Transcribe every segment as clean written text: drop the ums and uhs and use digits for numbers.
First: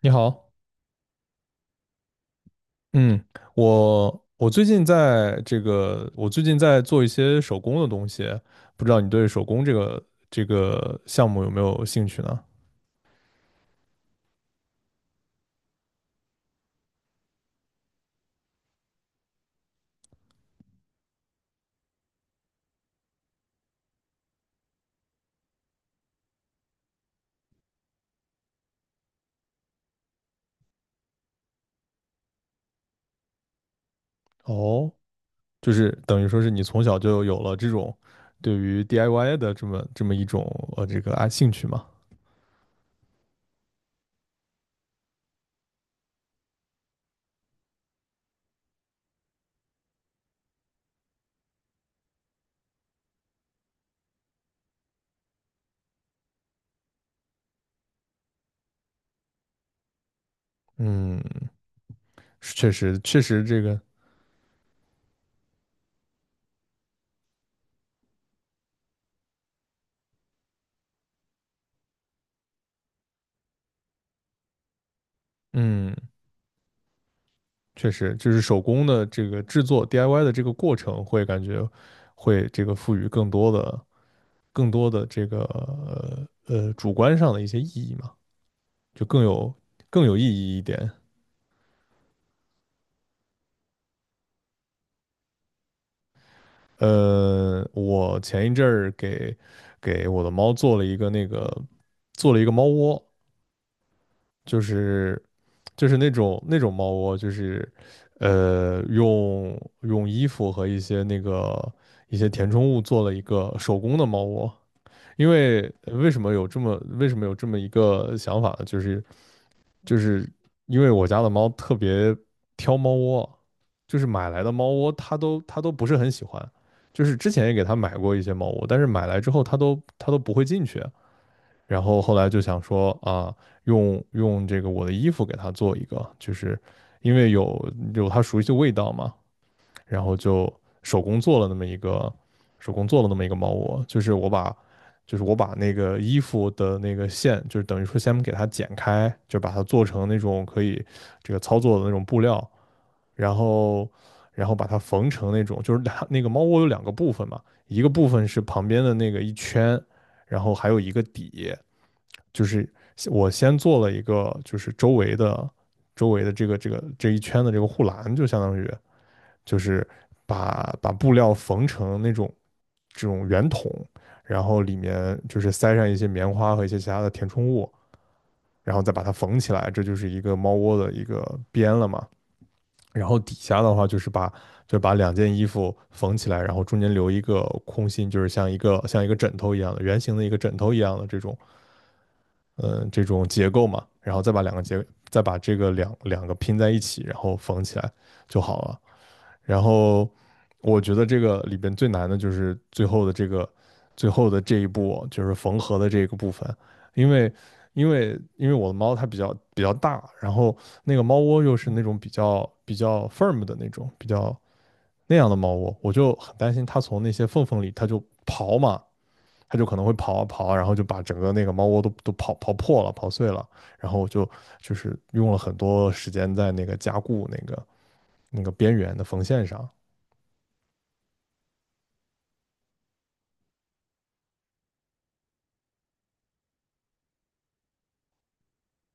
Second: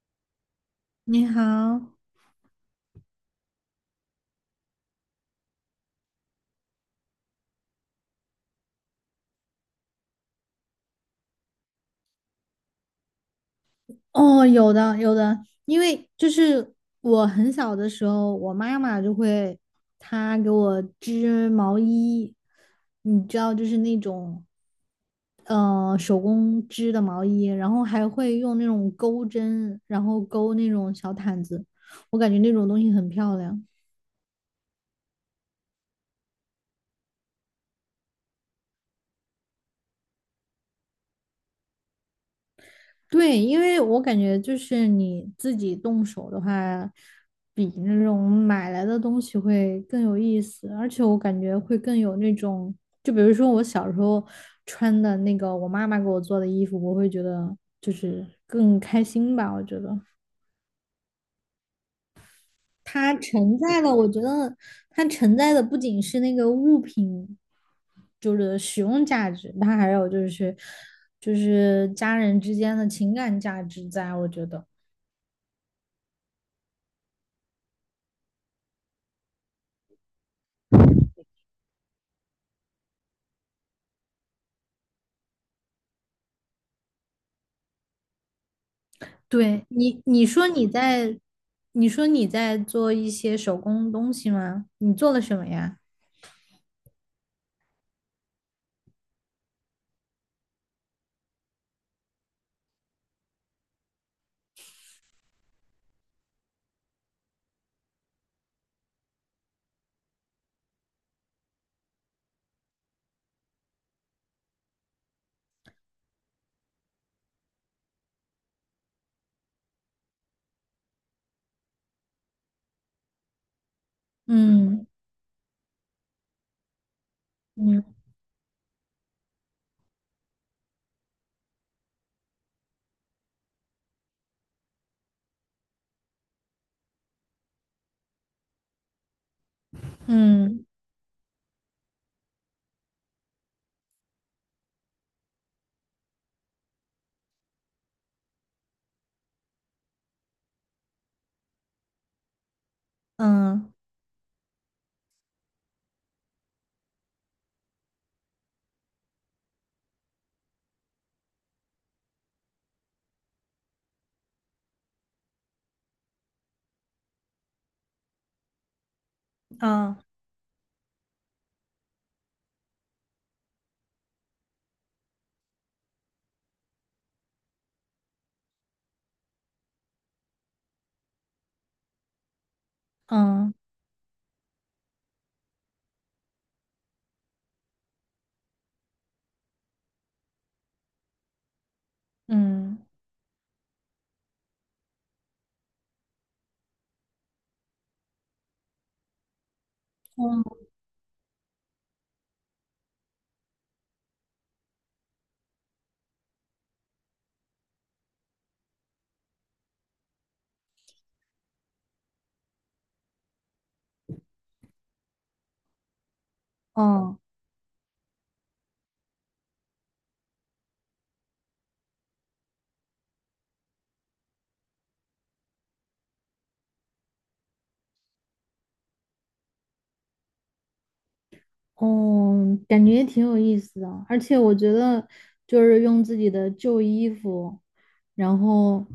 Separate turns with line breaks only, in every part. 你好。
你好。
嗯。我最近在这个，我最近在做一些手工的东西。不知道你对手工这个项目有没有兴趣呢？
哦，有的有的。因为就是我很小的时候，我妈妈就会给我织毛衣，你知道，就是那种手工织的毛衣，然后还会用那种钩针，然后钩那种小毯子，我感觉那种东西很漂亮。
哦，就是等于说是你从小就有了这种对于 DIY 的这么一种这个啊兴趣嘛？
对，因为我感觉就是你自己动手的话，比那种买来的东西会更有意思，而且我感觉会更有那种，就比如说我小时候穿的那个我妈妈给我做的衣服，我会觉得就是更开心吧。我觉得
嗯，是确实
它
确实
承
这个。
载了，我觉得它承载的不仅是那个物品，就是使用价值，它还有就是家人之间的情感价值在，我觉得。
嗯，确实就是手工的这个制作 DIY 的这个过程会感觉会这个赋予更多的。更多的这个主观上的一些意义嘛，就更有
对你，
更有意义一点。
你说你在做一些手工东西吗？你做了什么呀？
我前一阵儿给我的猫做了一个猫窝。就是就是那种猫窝，就是用衣服和一些一些填充物做了一个手工的猫窝。因为为什么有这么一个想法呢？就是因为我家的猫特别挑猫窝。就是买来的猫
嗯
窝它都不是很喜欢。就是之前也给它
嗯
买过一些猫窝，但是买来之后它都不会进去。然后后来就想说啊，用这个我的衣服给它做一个，就是因为有它熟悉的味道嘛。然后就
嗯
手工做了那么一个手工做了那么一个猫窝。就是我把那个衣服的那个线，就是等于说先给它剪开，就把它做成那种可以这个操作的那种布料。然
嗯
后然后把它缝成那种，就是它那个猫窝有两个部分嘛。一个部分是旁边的那个一圈，然后还有一个底。就是我先做了一个就是周围的。周围的这个这一圈的这个护栏，就相当于，就是
嗯
把布料缝成那种这种圆筒，然后里面就是塞上一些棉花和一些其他的填充物，然后再把它缝起来，这就是一个猫窝的一个边了嘛。然后底
嗯嗯
下的话就是就把两件衣服缝起来，然后中间留一个空心，就是像一个枕头一样的圆形的一个枕头一样的这种
嗯嗯。
这种结构嘛。然后再把两个结再把这个两个拼在一起，然后缝起来就好了。然后
嗯嗯
我觉得这个里边最难的就是最后的这一步，就是缝合的这个部分。因为因为我的猫它比较大。然后那个猫窝又是那种比较 firm 的那种，比较那样的猫窝，我就很担心它从那
嗯。
些缝缝里它就刨嘛。它就可能会刨啊刨，然后就把整个那个猫窝都刨破了、刨碎了。然后就是用了很多时间在那个加固那个边缘的缝线上。
哦，感觉也挺有意思的，而且我觉得就是用自己的旧衣服，然后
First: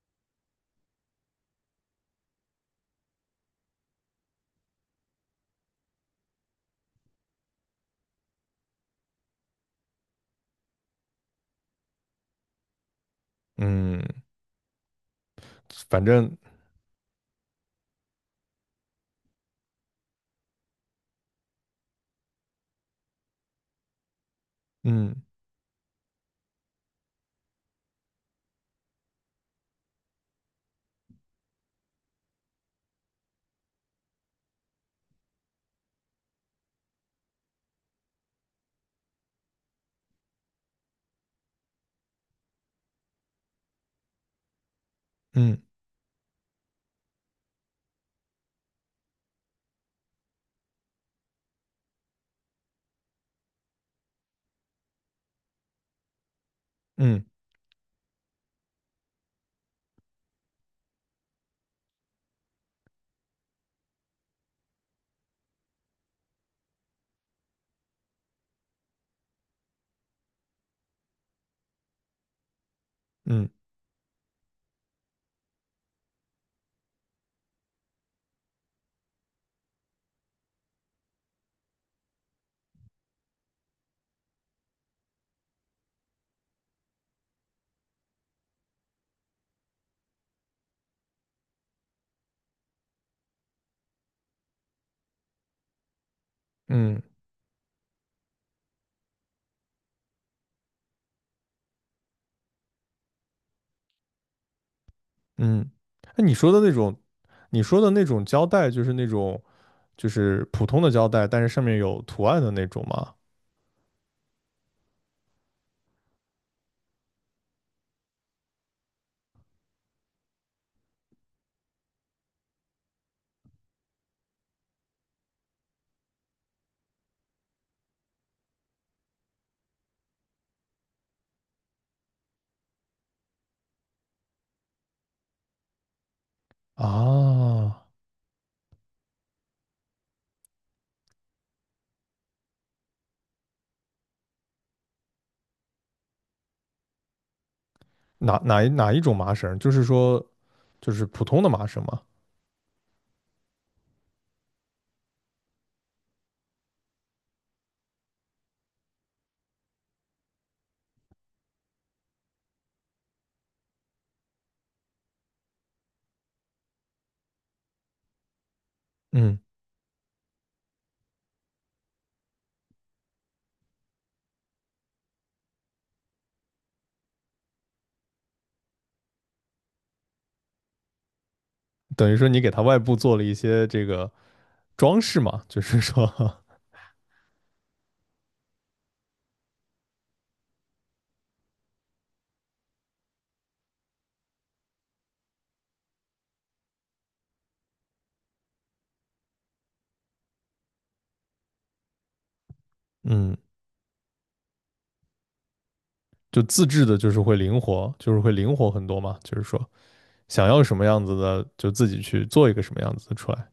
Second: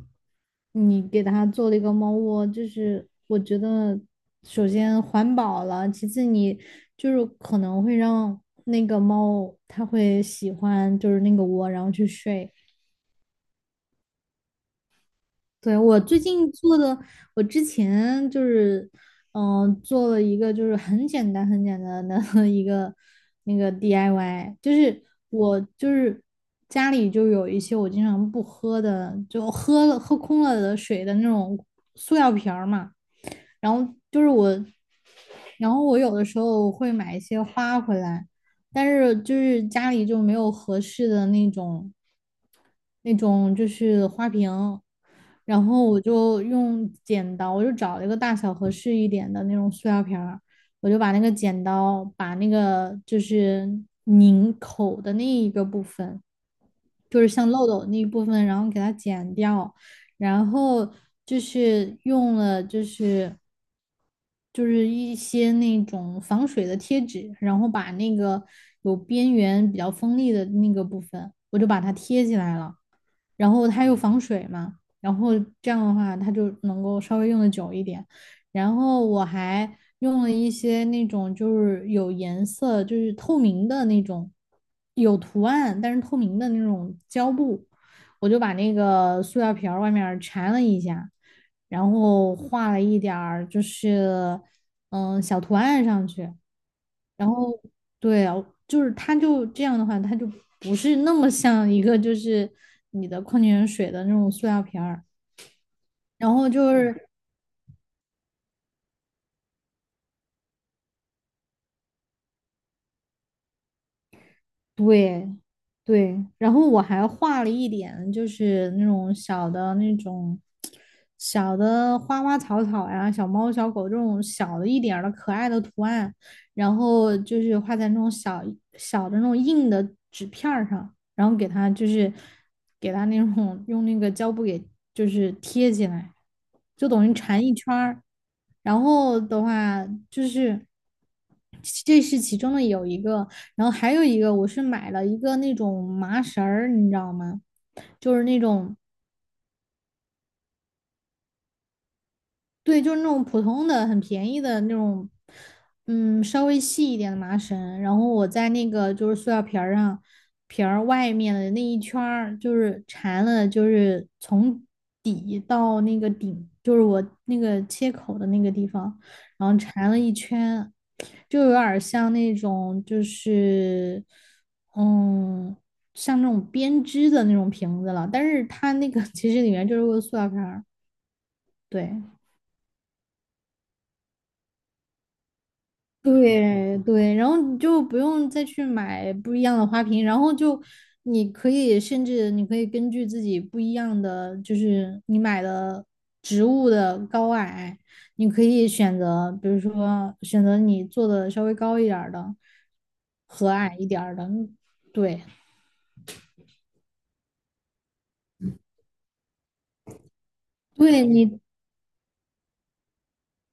你给它做了一个猫窝，就是我觉得首先环保了，其次你就是可能会让那个猫它会喜欢就是那个窝，然后去睡。
嗯，
对，我
反
最
正。
近做的，我之前就是，嗯、做了一个就是很简单的 一个那个 DIY,就是
嗯。
我就是家里就有一些我经常不喝的，就喝了喝空了的水的那种塑料瓶儿嘛，然后就是我，然后我有的时候会买一些花回来，但是就是家里就没有合适的那种。那种就是花瓶。
嗯。
然后我就用剪刀，我就找了一个大小合适一点的那种塑料瓶儿，我就把那个剪刀把那个就是拧口的那一个部分，就
嗯。
是像漏斗那一部分，然后给它剪掉，然后就是用了就是一些那种防水的贴纸，然后把那个有边缘比较锋利的那个部分，我就把它贴起来了。
嗯。
然后它又防水嘛，然后这样的话它就能够稍微用的久一点。然后我还用了一些那种就是有颜色，就是透明的那种，有图案但是透明的那种胶布，我就把那个塑料瓶儿外面缠了一下，然后画了一点儿就是小图案上去，
嗯。
然后对啊，就是它就这样的话，它就不是那么像一个就是你的矿泉水的那种塑料瓶儿。
嗯。那你
然后
说的那
就
种，
是
你说的那种胶带，就是那种就是普通的胶带，但是上面有图案的那种吗？
对，对，然后我还画了一点，就是那种小的那种小的花花草草呀、小猫小狗这种小的一点儿的可爱的图案，然后就是画在那种小小的那种硬的纸片儿上，然后给它就是给它那种用那个胶布给就是贴起来，就等于缠一圈
啊，
儿。然后的话就是，这是其中的有一个。然后还有一个我是买了一个那种麻绳儿，你知道吗？就是那种。
哪一种麻绳？就是说就是普通的麻绳吗？
对，就是那种普通的、很便宜的那种，嗯，稍微细一点的麻绳，然后我在那个就是塑料瓶儿上，瓶儿外面的那一圈儿，就是缠了，就是从底到那个顶，就是我那个切口的那个地方，
嗯。
然后缠了一圈，就有点儿像那种就是，嗯，像那种编织的那种瓶子了，但是它那个其实里面就是个塑料瓶儿，对。
等于说你给它外部做了一些这个装饰嘛，就是说。
对对，然后你就不用再去买不一样的花瓶，然后就你可以甚至你可以根据自己不一样的，就是你买的植物的高矮，你可以选择，比如说选择你做的稍微高一点儿的
嗯，
和矮一点儿的，对。
就自制的，就是会灵活，就是会灵活很多嘛，就是说想要什么样
对
子
你，
的，就自己去做一个什么样子的出来。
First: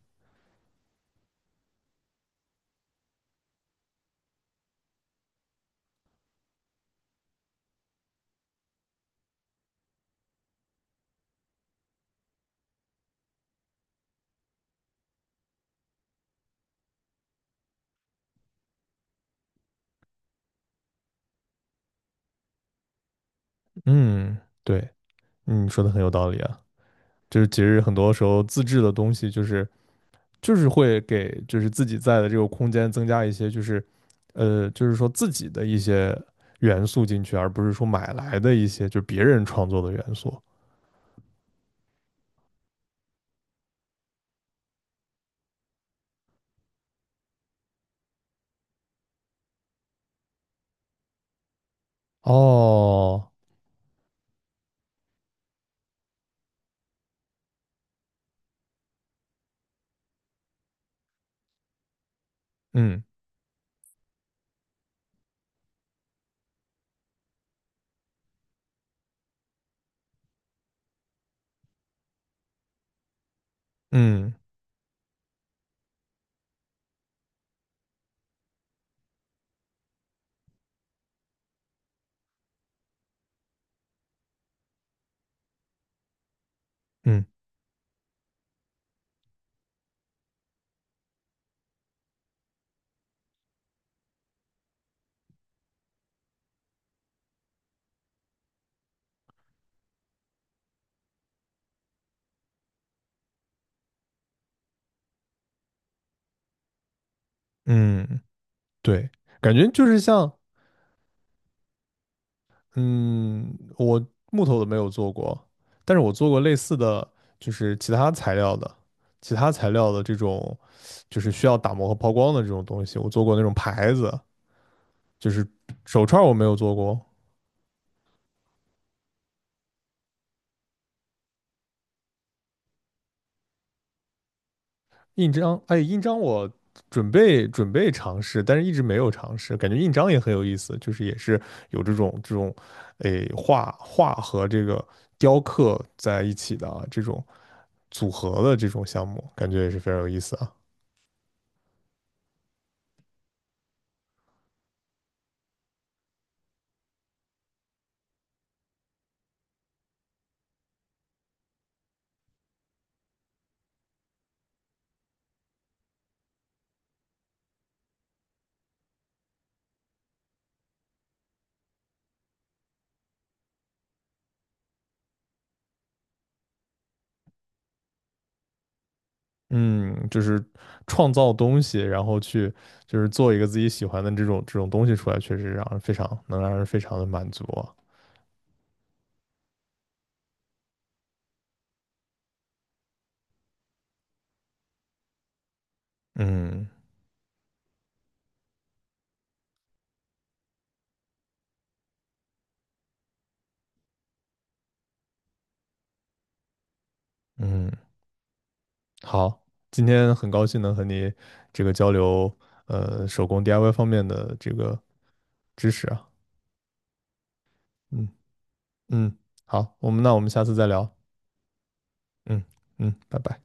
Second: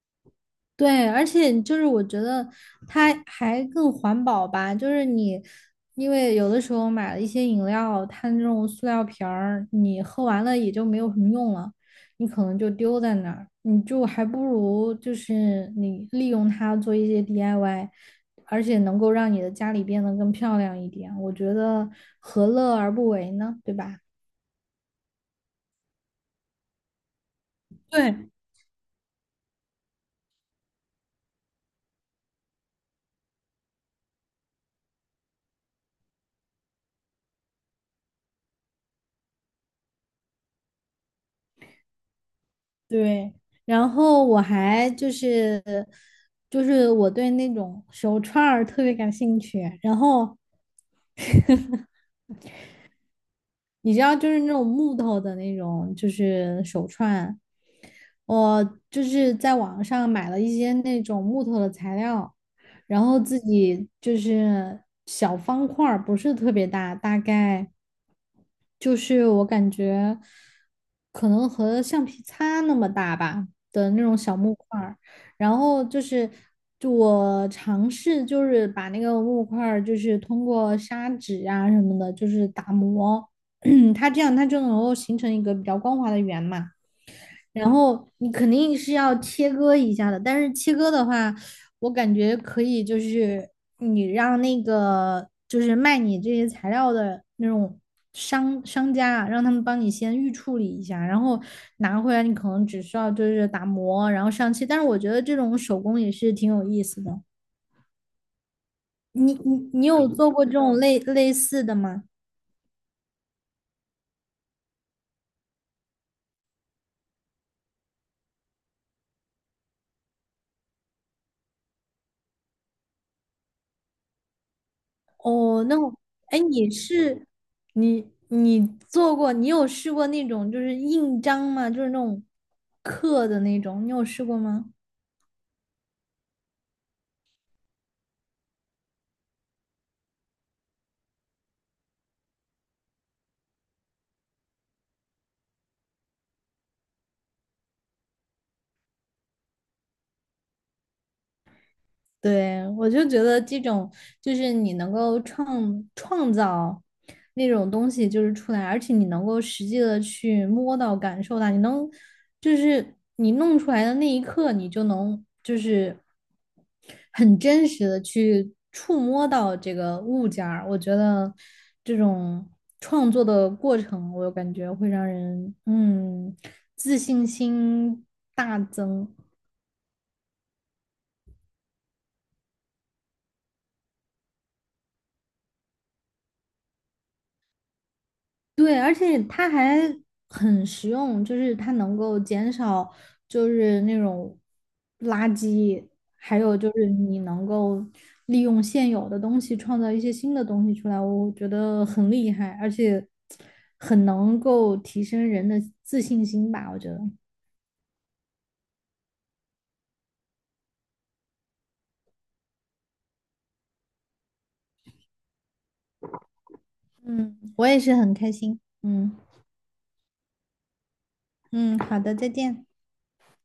对，而且就是我觉得它还更环保吧，就是你，因为有的时候买了一些饮料，它那种塑料瓶儿，你喝完了也就没有什么用了，你可能就丢在那儿，你就还不如就是你利用它做一些 DIY,而且能够让你的家里变得更漂亮一点，我觉得何乐而不为呢，对吧？
嗯。对。嗯，说的很有道理啊。就是其实很多时
对，
候自制的东西，就是会给就是自己在的这个空间增加一些，就是就是说自己的一些元素进去，而不是说买来的一些就别人创作的元素。
对，然后我还就是就是我对那种手串儿特别感兴趣，然后
哦。
你知道，就是那种木头的那种，就是手串。我就是在网上买了一些那种木头的材料，然
嗯。
后自己就是小方块儿不是特别大，大概就是我感觉可能和橡皮擦那么大吧的那种
嗯。
小木块儿，然后就是，就我尝试就是把那个木块儿就是通过砂纸啊什么的，就是打磨。它这样它就能够形成一个比较光滑的圆嘛。
嗯。
然后你肯定是要切割一下的，但是切割的话，我感觉可以，就是你让那个就是卖你这些材料的那种商家啊，让他们帮你先预处理一下，然后拿回来你可能只需要就是打磨，然后上漆。但是我觉得这种手工也是挺有意思的。
嗯，对。
你
感
你
觉就
你
是
有做
像，
过这种类似的吗？
嗯，我木头的没有做过，但是我做过类似的，就是其他材料的，其他材料的这种，就是需要打磨和抛光的这种东西，我做过那种牌子，就是
哦，那我，
手串儿我
哎，
没有
你
做过。
是你做过，你有试过那种就是印章吗？就是那种刻的那种，你有试过吗？
印章，哎，印章我准备尝试，但是一直没有尝试。感觉印章也很有意思，就是也是有这种这种，哎，画画和这个雕刻在一起的啊，这种组合的这种项目，感觉也是非常有意思啊。
对，我就觉得这种就是你能够创造那种东西就是出来，而且你能够实际的去摸到、感受到，你能就是你弄出来的那一刻，你就能就是很真实的去触摸到这个物件儿，我觉得这种创作的过程，我感觉会让人自信心大增。
嗯，就是创造东西，然后去就是做一个自己喜欢的这种东西出来，确实让人非常能让人非常的满足啊。
对，而且它还很实用，就是它能够减少就是那种垃圾，还有
嗯。
就是你能够利用现有的东西创造一些新的东西出来，我觉得很厉害，而且很能够提升人的自信心吧，我觉得。
嗯。好，今天很高兴能和你这个交流，手工 DIY 方面的这个知识啊。
我也是
嗯。
很开心。嗯。
嗯，好，我们下次再聊。
嗯，好的，再
嗯。
见。
嗯，拜拜。